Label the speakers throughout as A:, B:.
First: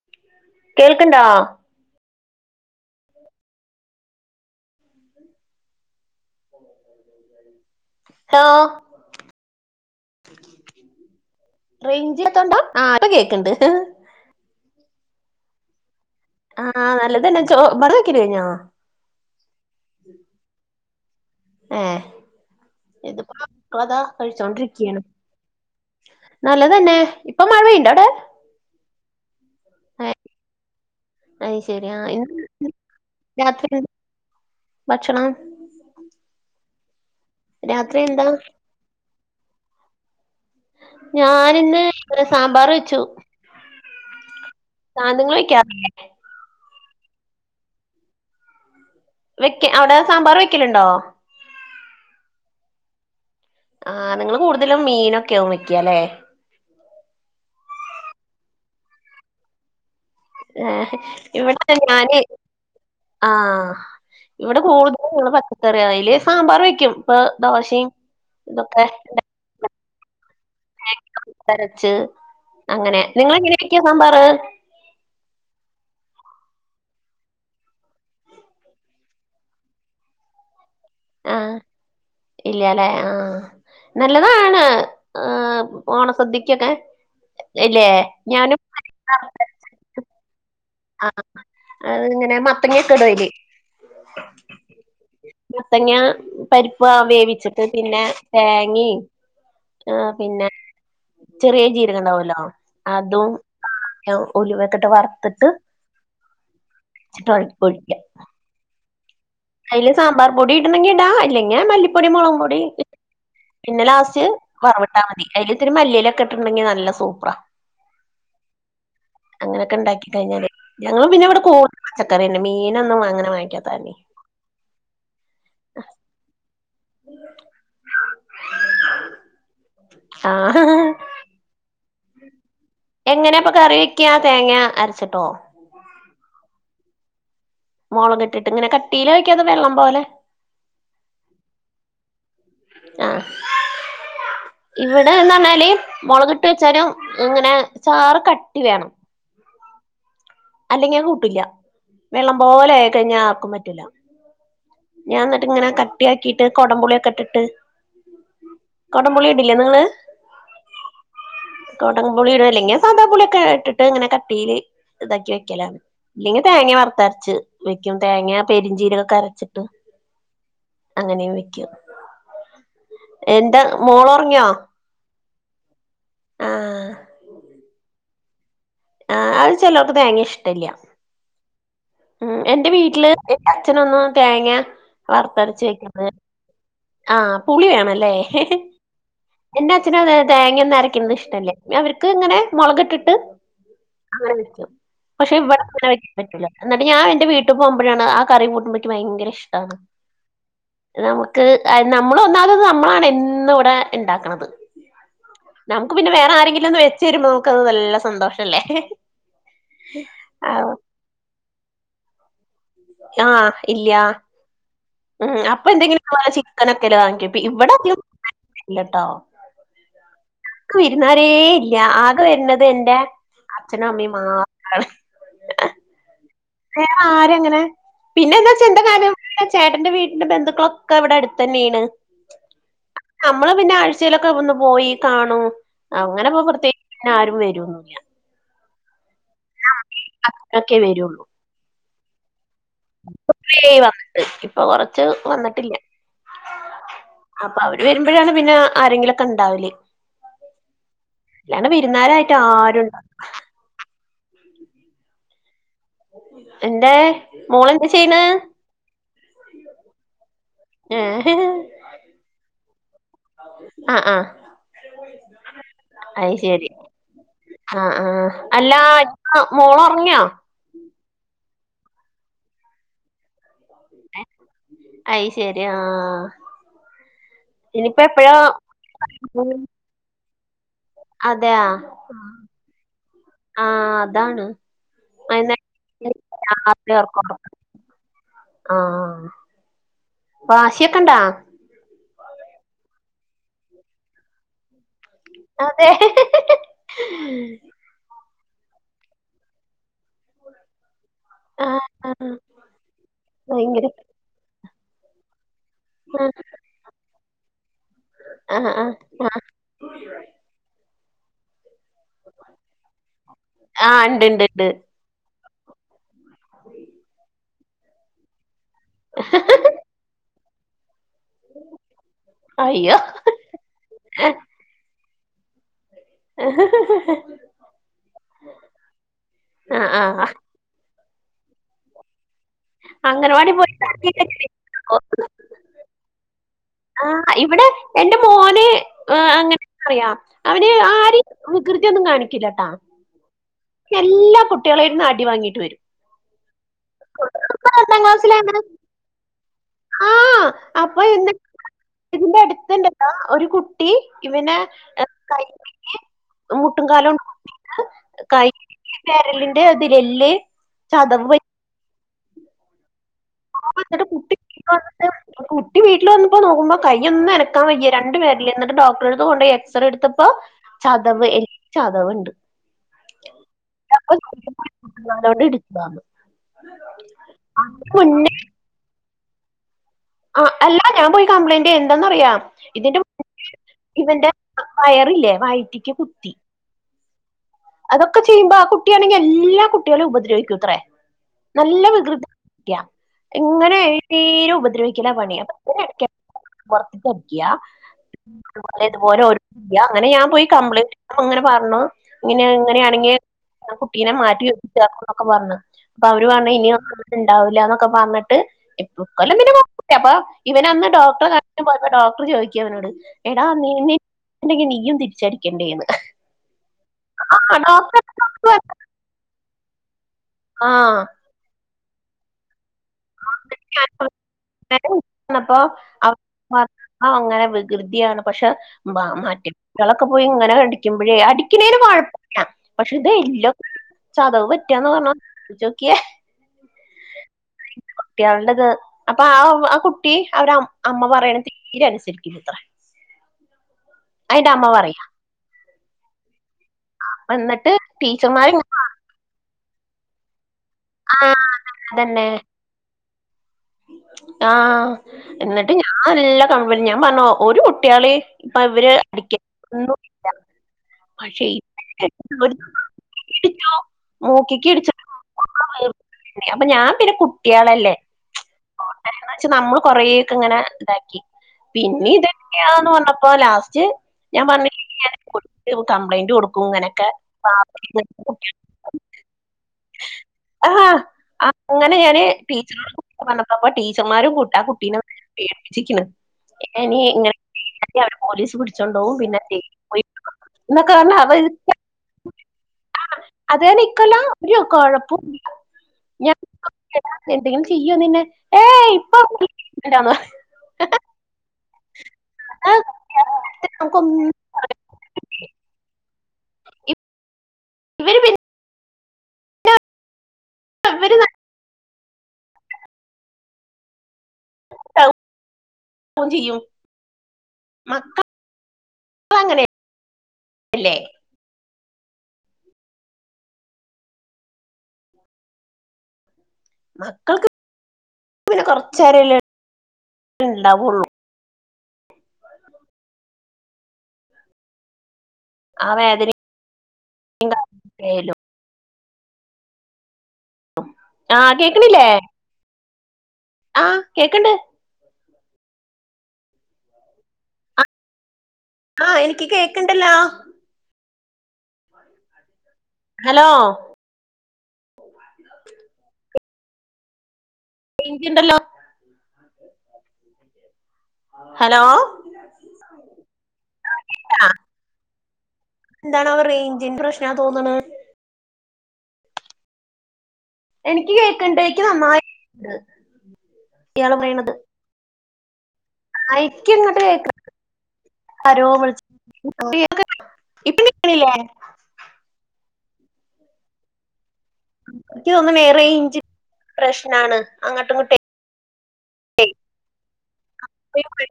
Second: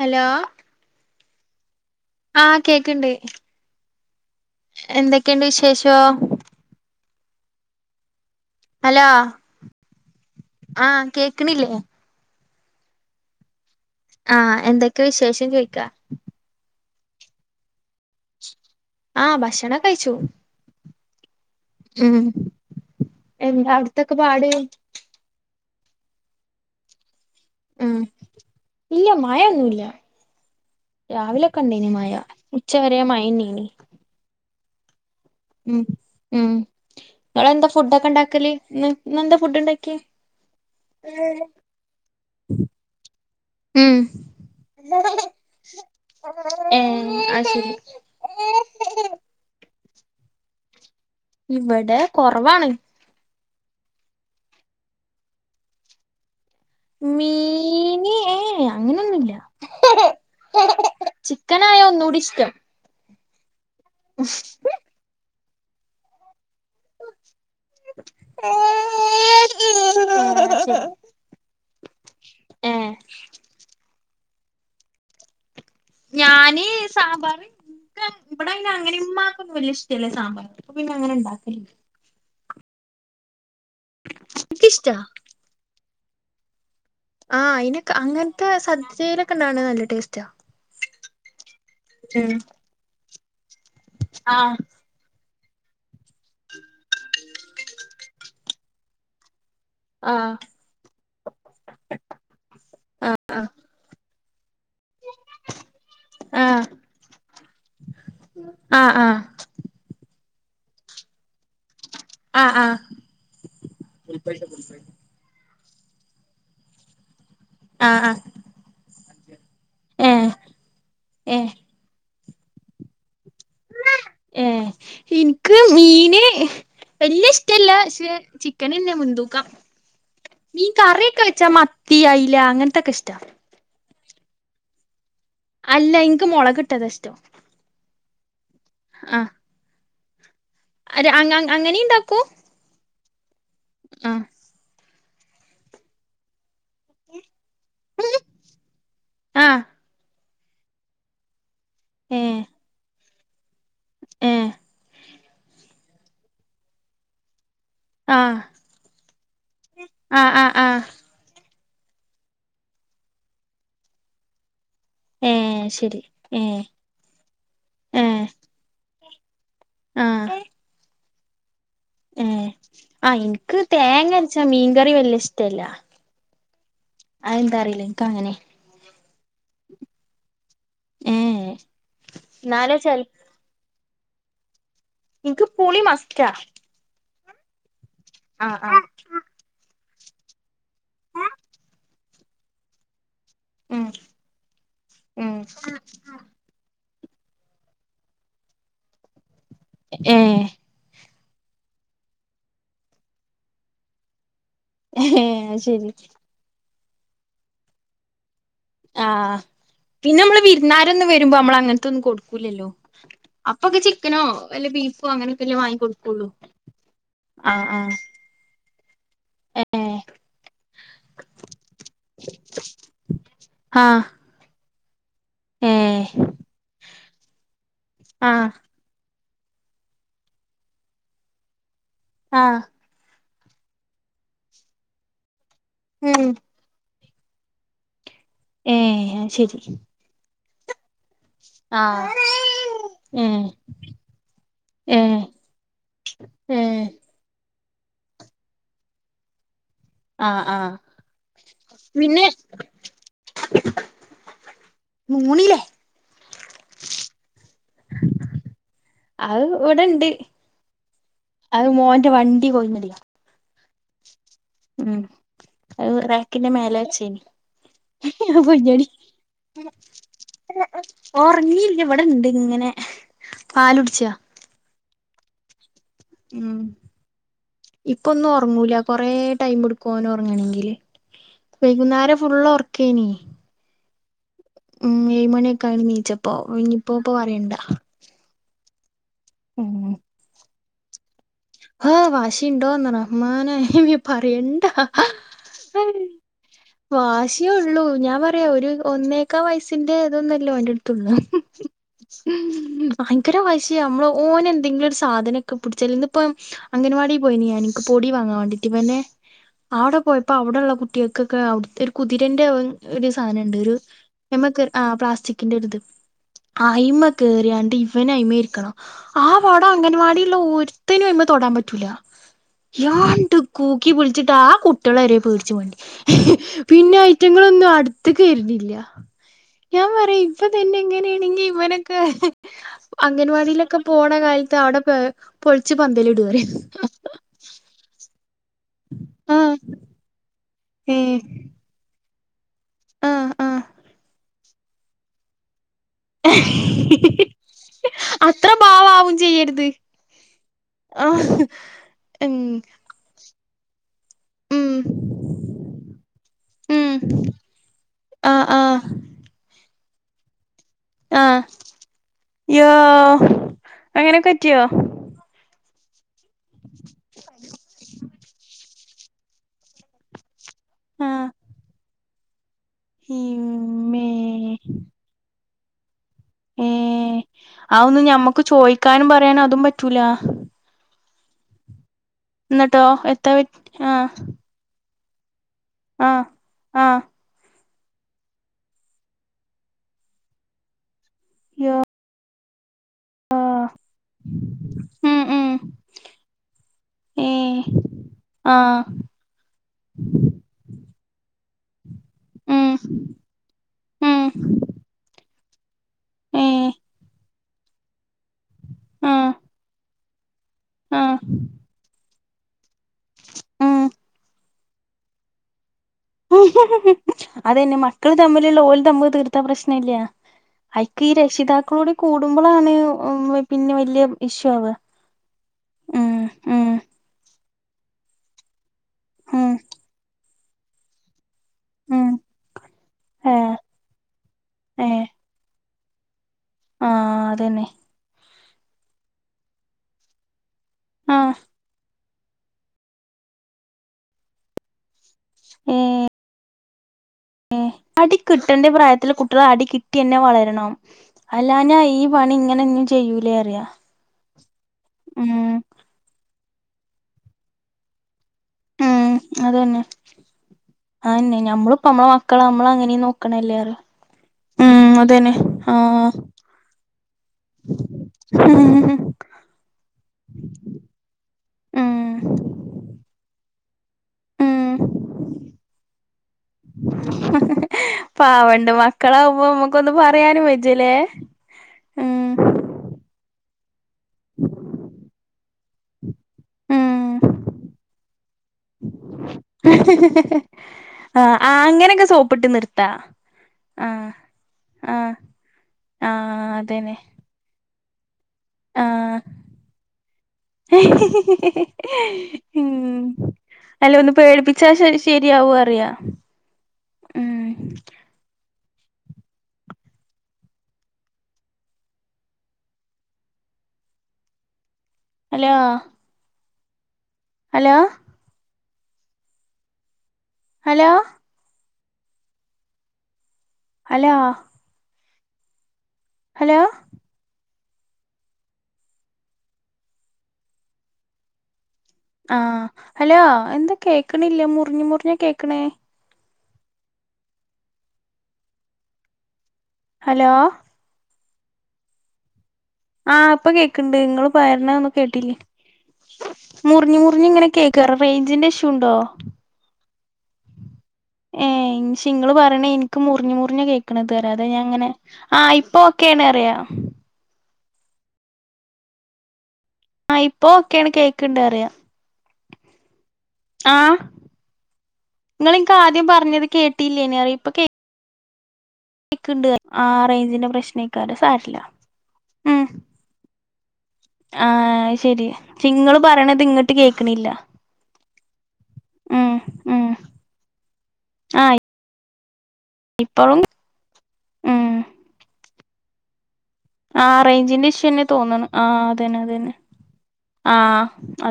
A: Hello?
B: കേൾക്ക്ണ്ടോ?
A: ആഹ് കേക്ക്ണ്ട്. എന്തെക്കെണ്ട് വിശേഷോ?
B: ഹലോ
A: ഹലോ ആഹ് കേക്ക്ണില്ലേ
B: റൈഞ്ചി ത്തൊണ്ടാ? ആഹ് ഇപ്പ കേക്ക്ണ്ട്.
A: ആഹ് എന്തക്കെ വിശേഷം ചോയ്ക്കാ?
B: ആഹ് നല്ലതന്നെ ചോ ബർകക്കൽ കഴിഞ്ഞോ?
A: ആഹ് ഭക്ഷണം കഴിച്ചു.
B: ഹേ
A: ഉം
B: ഇത്
A: എന്താ
B: പ താ
A: അവിടത്തൊക്കെ പാട്
B: കഴിച്ചോണ്ടിരിക്കയാണ്. നല്ലതന്നെ ഇപ്പം മഴ
A: ഉം
B: പെയ്യ്ണ്ടോടേ?
A: ഇല്ല മഴന്നുല്ല
B: അത് ശരി
A: രാവിലെക്കെണ്ടേനി
B: ആ
A: മഴ
B: ഇന്ന്
A: ഉച്ചവരെ മഴന്നേനി.
B: രാത്രി ഭക്ഷണം
A: ഉം ഉം ങ്ങള ന്താ
B: രാത്രി
A: ഫുഡക്കെ
B: എന്താ
A: ണ്ടാക്കല് ന്ന് ഇന്ന് ന്താ ഫുഡ് ണ്ടാക്കിയേ?
B: ഞാൻ ന്ന് ഹ് സാമ്പാർ വെച്ചു.
A: ഉം
B: [unintelligible]
A: ഏഹ് അഹ് ശരി
B: വെക്ക അഒടെ സാമ്പാർ വെക്കല്ണ്ടോ?
A: ഇവടെ കൊറവാണ്.
B: ആഹ് നിങ്ങള് കൂട്തലും മീനക്കെവു വയ്ക്കാ ല്ലേ?
A: മീന് ഏഹ് അങ്ങനൊന്നുല്ല.
B: ഏഹ് ഇവടെത്തെ
A: ചിക്കനായ
B: ഞാന്
A: ഒന്നൂടി ഇഷ്ടം
B: ആഹ് ഇവടെ [unintelligible] പച്ചക്കറിയ അയിൽ സാമ്പാർ വെ ക്കും ഇപ്പ ദോശയും ഇതൊക്കെ
A: ആഹ് ശെരി
B: ത്തരച്ച്
A: ഏഹ്
B: അങ്ങനെ നിങ്ങളെങ്ങനെ ക്കിയ സാമ്പാറ്?
A: ഞാൻ സാമ്പാർ ക്ക ഇവടെ അയ്ന അങ്ങനെ ഇമ്മാക്കൊന്നും വല്യ ഇഷ്ടല്ല സാമ്പാർ. അപ്പ പിന്നെ അങ്ങനെ ണ്ടാക്കല്
B: ഇല്ല ല്ലെ ആഹ് നല്ലതാണ്
A: എനിക്കിഷ്ടാ
B: ഏഹ് ഹ് ഓണ സദ്യക്കൊക്കെ.
A: ആഹ് അയ്നെക്കെ അങ്ങൻത്തെ സദ്യയിലക്കെ ണ്ടാണ് നല്ല ടേസ്റ്റാ.
B: ആഹ് അഹ്
A: ഉം
B: ങ്ങനെ മത്തങ്ങ്യക്കെ ടയ്ല്.
A: ആഹ്
B: മത്ത്യങ്ങ പരിപ്പ് വേവിച്ചിട്ട് പിന്നെ തേങ്ങി ആഹ് പിന്നെ ചെറിയ ജീരക ണ്ടാവല്ലോ അതും ഉലുവെക്കട്ട് വർത്ത്ട്ട്
A: ആഹ്
B: ചിട്ടോ പ്പവിള്ക്ക്യ
A: ആഹ് ആഹ്
B: അയില് സാമ്പാർ പൊടി ഇടണെങ്കി ടാ അല്ലങ്കി ഞാ മല്ലിപ്പൊടി, മൊളക്
A: ആഹ്
B: പൊടി
A: ആഹ്
B: പിന്നെ ലാസ്റ്റ് വറവ് ട്ടാമതി അയിൽ ഇത്തിരി മല്ലിയിലക്കെ ഇട്ട്ണ്ടങ്കി നല്ല സൂപ്പറാ.
A: ആഹ് ആഹ്
B: അങ്ങനക്ക ണ്ടാക്കി
A: ഏഹ്
B: കഴിഞ്ഞാല് ഞങ്ങള് പിന്നെ ഇവടെ
A: ഏഹ്
B: കൂ പച്ചക്കനെ മീനൊന്നും അാങ്ങനെ വാങ്ങിക്കാത്തകാരനെ
A: ഏ ഇൻക്ക് മീന് വല്യ ഇഷ്ടല്ല പക്ഷെ ചിക്കനെന്നെ മുൻതൂക്കം
B: ആഹ്
A: ഈ കറിയൊക്കെ വെച്ചാ മത്തി അല അങ്ങനെ
B: എങ്ങനാപ്പൊ കറിവെക്ക തേങ്ങ അരച്ചിട്ടോ?
A: അല്ല ഇന്ക്ക് മുളകിട്ടതാഷ്ടം
B: മുളക് ട്ടിട്ട്ങ്ങനെ കട്ടിലോയ്ക്കാത് വെള്ളം പോലെ
A: അര അങ്ങ അങ്ങനി ഉണ്ടാക്കും.
B: [unintelligible] ഇവ്ടെന്ന്റഞ്ഞാല് മുളകിട്ട് വെച്ചാലും ഇങ്ങനെ ചാറ് കട്ടി വേണം.
A: ആഹാ
B: അല്ലെങ്കി അഹ് കൂട്ടില്യ വെള്ളം
A: ഏഹ്
B: പോലെ ആയികഴിഞ്ഞ ആർക്കും പറ്റില.
A: ഏഹ്
B: ഞാൻ ന്നട്ട്ങ്ങനെ കട്ടിയാക്കിട്ട് കൊടംപുളിയൊക്കെഇട്ടിട്ട്
A: ആഹ്
B: കൊടപുളി ഇട്ല്ലേ നിങ്ങള്
A: ആഹ് ആഹ് ആഹ്
B: കൊടം പുളിടും അല്ലെങ്കിൽ സാന്താപുളിയൊക്കെ ഇട്ടിട്ട് ഇങ്ങനെ കട്ടീയില് ഇതാക്കി
A: ഏഹ്
B: വെക്കലാ.
A: ശരി
B: ഇല്ലെങ്കിൽ
A: ഏഹ്
B: തേങ്ങ വറ്ത്തരച്ച് വെക്കും തേങ്ങ പെരിഞ്ചീരൊക്കെ അരച്ചിട്ട്
A: ആഹാ
B: അങ്ങനിം വയ്ക്കും.
A: ഏ ആഹ ഇൻക്ക് തേങ്ങ അരച്ചാ
B: മോളൊറങ്ങിയോ
A: മീൻകറി വല്യഇഷ്ടല്ല.
B: ആഹ്
A: അഹ് ന്താറിയില്ല ഇൻക്ക് അങ്ങനെ.
B: ആഹ അത് ചെലോർക്ക് തേങ്ങ ഇഷ്ടല്യ
A: ഏഹ്
B: എന്റെ
A: ഇന്നാലും ചെൽ
B: വീട്ടില് എൻ്റെ അച്ഛനൊന്നും തേങ്ങ
A: ഇൻക്ക്
B: വർത്തരച്ച്
A: പുളി
B: വെക്കുന്ന
A: മസ്റ്റാ
B: ആ പുളി വേണല്ലേ? ഹി ഹെ
A: ആഹ് ആഹ്
B: എന്റെ അച്ഛനും അതെ തേങ്ങ അര ക്കുന്നത് ഇഷ്ടല്ല. അവർക്ക് ഇങ്ങനെ മുളക് ഇട്ടിട്ട്
A: ഉം
B: അങ്ങെനെ വെയ്ക്കും
A: ഉം
B: പക്ഷെ വടെ ഇങ്ങനെവികും. പറ്റില്ല. ന്നിട്ട്ഞൻ എൻന്റെ വീട്ടിൽ പോക്പോഴാണ് ആ കറി കൂട്ടുമ്പ ക്കിഭയങ്കരഷ്ടണ്
A: ഏഹേ
B: നമുക്ക് ഐ നമ്മള ഒന്നാത് നമ്മളാണ് എന്നു ഇവിടെ ഉണ്ടാക്കണത്.
A: ഏഹ് അത് ശരി
B: നമുക്ക് പിന്നെ വേറെ ആരെങ്കിലും ഒന്ന് വെച്ച് തരുമ്പോ നമുക്ക്ത് നല്ല സന്തോഷംല്ലേ?
A: ആ പിന്നെ നമ്മള് വിരുന്നാരൊന്ന വരുമ്പോ നമ്മൾ അങ്ങനത്തെൊന്നും കൊടുക്കൂലല്ലോ?
B: ആ
A: അപ്പൊക്കെ
B: ഇല്ല
A: ചിക്കനോ വല്ല ബീഫോ
B: ഉം
A: അങ്ങനെയൊക്കെല്ലേ
B: അപ്പൊ
A: വാങ്ങി
B: എന്തെങ്കിലുംഇത്
A: കൊടുക്കുള്ളൂ
B: പോല്ചിക്കനോക്കെല്ലേ വാങ്ങിക്ക ഇവടെ അതിയ്കം [unintelligible]
A: ഹെ ഹേ
B: ഞക്ക് വിരുന്നാരേ ഇല്യ. ആകെ വരത് എൻറെ അച്ഛനും അമ്മയുംമാത്രണ്.
A: ഏഹേ
B: വേറെ ആരുങ്ങനെ പിന്നെ എന്താച [unintelligible] ചേട്ടന്റെ വീടിന്റെ ബന്ധുക്കളൊക്കെവിടെടുത്തന്നെയാണ്.
A: ആഹ
B: നമ്മള് പിന്നെ ആഴ്ചയിലൊക്കെ ഒന്ന് പോയികാണൂം.
A: ഉം
B: അങ്ങനെപ്പോ പ്രത്യേകി പിന്ന ആരും വരൂല്ല്യ.
A: ഏഹെ അത് ശെരി
B: അത്രൊക്കെ വരുള്ളൂ.
A: ആഹ്
B: പ്പൊ
A: ഏഹ്
B: കോറെ ആയിവന്നിട്ട്. ഇപ്പൊ കൊറച്ച്
A: ഏഹ്
B: വന്നിട്ടില്ല.
A: ഏഹ്
B: അപ്പൊ അവര് വരുമ്പോഴാണ് പിന്നെ ആരെങ്കിലും ഓക്കെണ്ടാവല്.
A: ആഹ് ആഹ്
B: അല്ലാണ്ട വിരുന്നാരായിട്ട് ആരുണ്ട
A: മൂണിലേ
B: അന്റെ മോള് താചെയ്യണ്.
A: അഹ് ഇവിടെ ഇണ്ട്.
B: ഏഹ്
A: അഹ് മോന്റെ വണ്ടി കൊട്ന്ന്ടില്ല.
B: അഹ അഹ
A: ഉം അത് റാക്കിന്റെ മേലെ വച്ചേന്
B: ആഹ് ആഹ് അല്ല മോളൊറങ്ങിയോ?
A: ഉറങ്ങില്ല്യ ഇവിടെണ്ട് ഇങ്ങനെ പാലുടിച്ചാ.
B: അയ്ശരി ആ
A: ഉം
B: ഇനിപ്പോ എപ്പഴാ [unintelligible]
A: കോനൊറങ്ങണെങ്കില്
B: അതെയ ആഹ് അതാണ്
A: ഉം ഏഴ് മണിയൊക്കെ ആയി എണീച്ചപ്പോ ഇനിയിപ്പോ ഇപ്പൊ പറയണ്ട
B: [unintelligible] ആഹ്
A: ഉം
B: വാശിയൊക്കെ ഒണ്ടാ?
A: ആഹ് വാശിണ്ടോ റഹ്മാനേന്ന് പറയണ്ട.
B: അതെ
A: വാശിയേ ഒള്ളൂ ഞാൻ പറയാ ഒരു ഒന്നേക്കാ വയസിന്റെ ഇതൊന്നല്ലാ ഓന്റെടുത്തുള്ളെ
B: ആഹ് ആഹ്
A: ഉ ഭയങ്കര വശിയ
B: ഭയങ്കര
A: നമ്മള് ഓന് എന്തെങ്കിലും ഒരു സാധന പുട്ച്ചൽ ഇന്ന് ഇപ്പം അംഗൻവാടിയി പോയിനീ ഞാൻ എനിക്ക് പൊടി വാങ്ങാ വേണ്ടീട്ട്
B: ആഹ് ആഹ്
A: ഇവനെ.
B: ആഹ്
A: അവിടെ പോയപ്പോ അവ്ടൊള്ള കുട്ടികൾക്കൊക്കെ അവിടത്തോരു കുതിരന്റെ ഒരു സാധനുണ്ട് ഒരു
B: ആഹ് ഇണ്ട് ഇണ്ട്
A: നമ്മക്ക്
B: ഇണ്ട്
A: ആ പ്ലാസ്റ്റിക്കിന്റോര്ത് അയ്മ കേയറിയാണ്ട് ഇവന് അയ്മ ഇരിക്കണം ആ വടം അംഗൻവാടിലുള്ള ഒരുത്തനും അയ്മേ തൊടൻ പറ്റൂല
B: അയ്യോ
A: യാണ്ട് കൂക്കി വിളിച്ചിട്ട് ആ കുട്ടികളെവരെ പേടിച്ചു പോയിണ്ട് പിന്നെ ഐറ്റങ്ങളൊന്നും അടുത്തേക്ക് വരുന്നില്ല ഞാൻ
B: ആഹ്
A: പറയാ
B: ആഹ്
A: ഇവ തന്നെ ഇങ്ങനെയാണെങ്കിൽ ഇവനൊക്കെ
B: അംഗനവാടി
A: അംഗൻവാടിയിലൊക്കെ
B: പോയിട്ട്
A: പോണ കാലത്ത് അവിടെ പ പൊളിച്ചു പന്തലിടുരെ
B: ആഹ് ഇവിടെ എന്റെ മോനെ
A: ആഹ്
B: അങ്ങനെ അറിയാം അവന്
A: ഏഹ്
B: ആര് വികൃതിയൊന്നും കാണിക്കില്ലട്ടാ.
A: ആഹ് ആഹ്
B: എല്ലാ കുട്ടികളെയിന്നും അടി വാങ്ങിട്ട് വരും. ഇപ്പൊ രണ്ടാം
A: അത്ര
B: ക്ലാസ്സിലാണ്
A: പാവാവും ചെയ്യരുത്.
B: ആഹ് അപ്പൊ
A: ആഹ്
B: എന്ത [unintelligible]
A: ഉം
B: ഇതിന്റെ അടുത്ത്ണ്ടല്ലോ ഒരു കുട്ട ട്ടി ഇവനെ
A: ഉം
B: കൈ പിടിച്ച്
A: ഉം
B: മുട്ടുങ്കാല് കൊണ്ട് കു [unintelligible] കൈ
A: ആഹ് ആഹ്
B: [unintelligible] വെരളിന്റെ അതിലല്ല് ചതവ് പറ്റി
A: യ്യോ
B: എന്നിട്ട്
A: അങ്ങനൊക്കെ
B: കുട്ടി
A: പറ്റിയോ?
B: വീട്ടിൽ വന്നിട്ട് കുട്ടി വീട്ടില് വന്നപ്പോ നോക്കുമ്പോ കയ്യൊന്നും അനക്കാൻ വയ്യ രണ്ട് വേരൽ എന്നിട്ട് ഡോക്ടർടുത്ത് കൊണ്ട് പോയി എക്സറെ റേ എടുത്തപ്പോ ചതവ് എല്ല് ചതവ്ണ്ട്.
A: ഉം
B: [unintelligible] മുട്ടുക്കാലോണ്ട് ഇടിച്ചതാന്ന്
A: ഒന്ന് ഞമ്മുക്ക് ചോയ്ക്കാനും പറയാനു അതും പറ്റൂല.
B: ആഹ് അല്ല ഞാൻ പോയി കംപ്ലൈയിന്റ് എന്തന്നറിയാം
A: എന്നിട്ടോ
B: ഇതിന്റെ മുന്നേ
A: എത്താ പ ആ
B: ഇവന്റെ വയറില്ലേ വയറ്റിക്ക് കുത്തി.
A: ആഹ്
B: അതൊക്കെ ചെയ്യുമ്പോ ആ കുട്ടിയാണെങ്കി എല്ലാ കുട്ടികളേം ഉപദ്രവിക്കൂത്രേ നല്ല വികൃതി ട്ടിയാ ഇങ്ങനെ തീരെ ഉപദ്രവിക്കല
A: ഉം
B: പണി
A: ഉം
B: [unintelligible]
A: ഏ
B: വർത്തിക്കരിക്ക
A: ആ
B: ഇതുപോലെ ഓരോ ഇല്ല അങ്ങനെ ഞാൻ പോയി കംപ്ലീണ്ട് കൊടുക്കുമ്പോ അങ്ങനെ പറഞ്ഞു ഇങ്ങനെ
A: ഉം
B: ഇങ്ങനെയാണെങ്കിൽ ഞാ കുട്ടീനെ
A: ഉം
B: മാറ്റി ഇര്ത്താക്കും എന്നൊക്കെ പറഞ്ഞ് അപ്പ അവര്
A: ഏ
B: പണ് ഇനി ഒന്നും ഇണ്ട ണ്ടാവില്ലാന്നൊക്കെ പറഞ്ഞിട്ട്
A: ആ
B: ഇക്കൊല്ലം പിന്നെ കൊഴപ്പില്ല അപ്പൊ ഇവനെ അന്ന്
A: ആ
B: ഡോക്ടറെ കാ പോയപ്പോ ഡോക്ടർ ചോദിക്ക അവനോട് എടാ നീ
A: ഉം
B: നീയും [unintelligible] തിരിച്ചടിക്കണ്ടേന്ന്. ആ
A: അതന്നെ മക്കള്
B: ഡോക്ടർ
A: തമ്മിലുള്ള ഓല് തമ്മി തീർത്താ പ്രശ്നം ഇല്ല
B: ആ
A: ഐക്ക് ഈ രക്ഷിതാക്കളോട് കൂടുമ്പോളാണ് ഉ പിന്നെ വല്ല്യ ഇഷ്യു ആവ ഉം ഉം
B: ആ അങ്ങനെ വികൃതിയാണ് പക്ഷെ
A: ഉം
B: മാറ്റളൊക്കെ പോയി ഇങ്ങനെ അടിക്കുമ്പോഴേ അടി ക്ക്‌ണേന്
A: ഉം
B: കൊഴപ്പല്ല പക്ഷെ ഇത്
A: ഏ
B: എല്ല് ചതവ് പറ്റാന്ന് പറഞ്ഞ ചോക്കിയെ
A: ആഹ് അതന്നെ
B: കുട്ട്യാളടത് അപ്പൊ ആഹ് ആ കുട്ടി അവര് അമ്മ
A: ആ
B: പറയണ തീരെ അനുസരിക്കില്ലത്രേ അയിന്റെ അമ്മ പറയാ
A: ഏഹ് ഏഹ്
B: എന്നിട്ട്
A: അടി
B: ടീച്ചർമാര്
A: കിട്ടേണ്ട പ്രായത്തില് കുട്ട ട്ട്യാള് അടി കിട്ടിന്നെ വളരണം
B: ആ
A: അല്ല ഞാ ഈ പണി ഇങ്ങനെ ഇഞ്ഞും ചെയ്യൂലേ റിയ
B: ആഹ് ന്നിട്ട് ഞാൻ നല്ല കമ്പനി ഞാൻ പറഞ്ഞു ഒരു കുട്ടിയാളീം ഇപ്പൊ ഇവര് അടിക്ക ഒന്നും ല്ല
A: അഹെന്നെ നമ്മളിപ്പോ നമ്മളെ മക്കളെ
B: ഒരു
A: നമ്മള് അങ്ങനേം
B: ഇടിച്ചു
A: നോക്കണെല്ലേറിയ
B: മൂക്കിക്ക് ഇടിച്ചിട്ട
A: ആഹ്
B: [unintelligible] ഞാൻ പിന്നെ കുട്ടിയാളല്ലേ പോട്ടേന്ന് വെച്ച് നമ്മള് കൊറേക്കെ ങ്ങനെ ഇതാക്കി
A: ഉം
B: പിന്നിം ഇതന്നെ [unintelligible] ന്ന് പറഞ്ഞപ്പോ ലാസ്റ്റ് ഞാൻ
A: ഉം
B: പറഞ്ഞ് [unintelligible] കംപ്ലൈയിന്റ് കൊടുക്കും ഇങ്ങനൊക്കെ [unintelligible]
A: പണ്ട് മക്കളാവുമ്പോ നമ്മുക്ക് ഒന്ന് പറയാനും വെജ്ജല്ലേ ഉം
B: [unintelligible] പറഞപ്പോ ടീച്ചർമാരും ആ കുട്ടീനെ പേടിപിച്ക്ക്‌ണ്
A: ഉം
B: എനി ഇങ്ങനെ ഇല്ലെങ്കി അവര് പോലീസ് പിടിച്ചോണ്ടോകും പിന്നെ ജയ്ൽ പോയി [unintelligible]
A: ത്താ
B: അത് നിക്കല ഒരു കൊഴപ്പൊവില്ല
A: ആഹ് അതന്നെ
B: എന്തെങ്കിലും ചെയ്യോ നിന്നെ ഏയ്
A: ആഹ്
B: ഇപ്പൊ [unintelligible]
A: ഉം അല്ലെ ഒന്ന്
B: നമുക്കൊന്നും
A: പേടിപ്പി ച്ച ശ ശരിയാവും അറിയ ഉം
B: ഇവര് പിന്നെ ഇവര് [unintelligible] ട്ടവു
A: ഹലോ
B: ഫോൺ ചെയ്യും
A: ഹലോ
B: [unintelligible] അങ്ങനെ
A: ഹലോ
B: അല്ലേ
A: ഹലോ ഹലോ
B: മക്കൾക്ക് പിന്നെ കൊറച്ചേരല്ലേ ഇണ്ടാവൊള്ളു
A: ആഹ് ഹലോ എന്താ കേക്കണില്ല മുറിഞ് മുറിഞ്ഞാ കേക്ക്ണെ
B: ആ വേദന [unintelligible]
A: ഹലോ
B: ആഹ് കേക്ക്‌ണില്ലേ
A: ആഹ് ഇപ്പം കേക്ക്‌ണ്ട് ഇങ്ങള്
B: കേക്കണ്ട്
A: പറയ്ണ ഒന്നും കേട്ടില്ലേയ് മുറിഞ് മുറിഞ് ഇങ്ങനെ കേക്കാ റേഞ്ചിന്റെ ഇഷ്യൂ ഉണ്ടോ
B: ആഹ് എനിക്ക് കേക്ക്‌ണ്ടല്ലോ
A: ഏഹ് ഇൻഷി ഇങ്ങള് പറയണേ എനിക്ക് മുറിഞ്ഞ്
B: ഹലോ
A: മുറിഞ്ഞ കേ ക്ക്‌ണെ അത ഞാൻങ്ങനെ ആഹ് ഇപ്പം ഓക്കെയാണ് അറിയ
B: റേഞ്ച്ണ്ടല്ലോ
A: ആഹ് ഇപ്പോ ഒക്കെയാണ് കേക്ക്‌ണ്ട് റിയാ
B: ഹലോ
A: ആഹ്
B: ആ
A: ങ്ങളിൻക്ക് ആദ്യം
B: എന്താണാവോ
A: പറഞ്ഞത്
B: റേഞ്ചിന്റെ
A: കേട്ടില്ലേനി
B: പ്രശ്നാ
A: അറിയ ഇപ്പൊ കേ
B: തോന്നണ്
A: ക്ക്‌ണ്ട് ആഹ് റേഞ്ചിന്റെ
B: എനിക്ക്
A: പ്രശ്നേക്കാരം അത് സാരല്ല
B: കേക്കണ്ട് എനിക്ക് നന്നായി
A: ഉം
B: ഇയാള് പറയണത്
A: ആഹ് അഹ് ശരി ഇങ്ങള്
B: ആ
A: പറയണത് ഇങ്ങട്ട്
B: എനിക്ക് ഇങ്ങോട്ട്
A: കേക്ക്‌ണില്ല
B: കേക്ക ആരോ വിളിച്ച
A: ഉം
B: [unintelligible] ഇപ്പം കേക്ക്‌ണില്ലേ
A: ആ ഇപ്പളും ഉം
B: ഇക്ക് തോന്ന്ണ് റെയ്ഞ്ച്
A: ആഹ് റേഞ്ചിന്റെ ഇഷ്യു ന്നെ തോന്ന്ണ് ആഹ് അതന്നെ അതന്നെ ആ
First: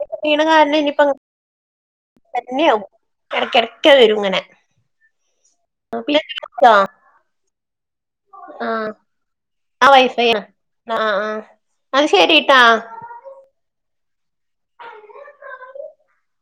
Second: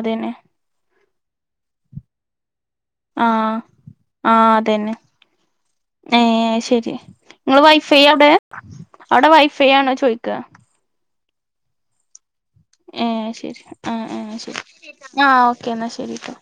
A: അതന്നെ
B: കാരണം ഇനിപ്പോ തന്നെയാവും
A: ആഹ്
B: ഇടക്കിടക്ക് വരും ഇങ്ങനെ
A: ആഹ് അതന്നെ
B: പിന്നെ
A: ഏഹ്
B: ആ
A: ശെരി ങ്ങള് വൈഫൈ അവടെ അവടെ വൈഫൈ ആണോ ചോയ്ക്കാ
B: ആഹ് ആഹ് ന്നാ ശെരിട്ടാ
A: ഏഹ് ശെരി ആഹ് ആഹ് ശെരി ആഹ് ഓക്കേ എന്നാ ശെരിട്ടോ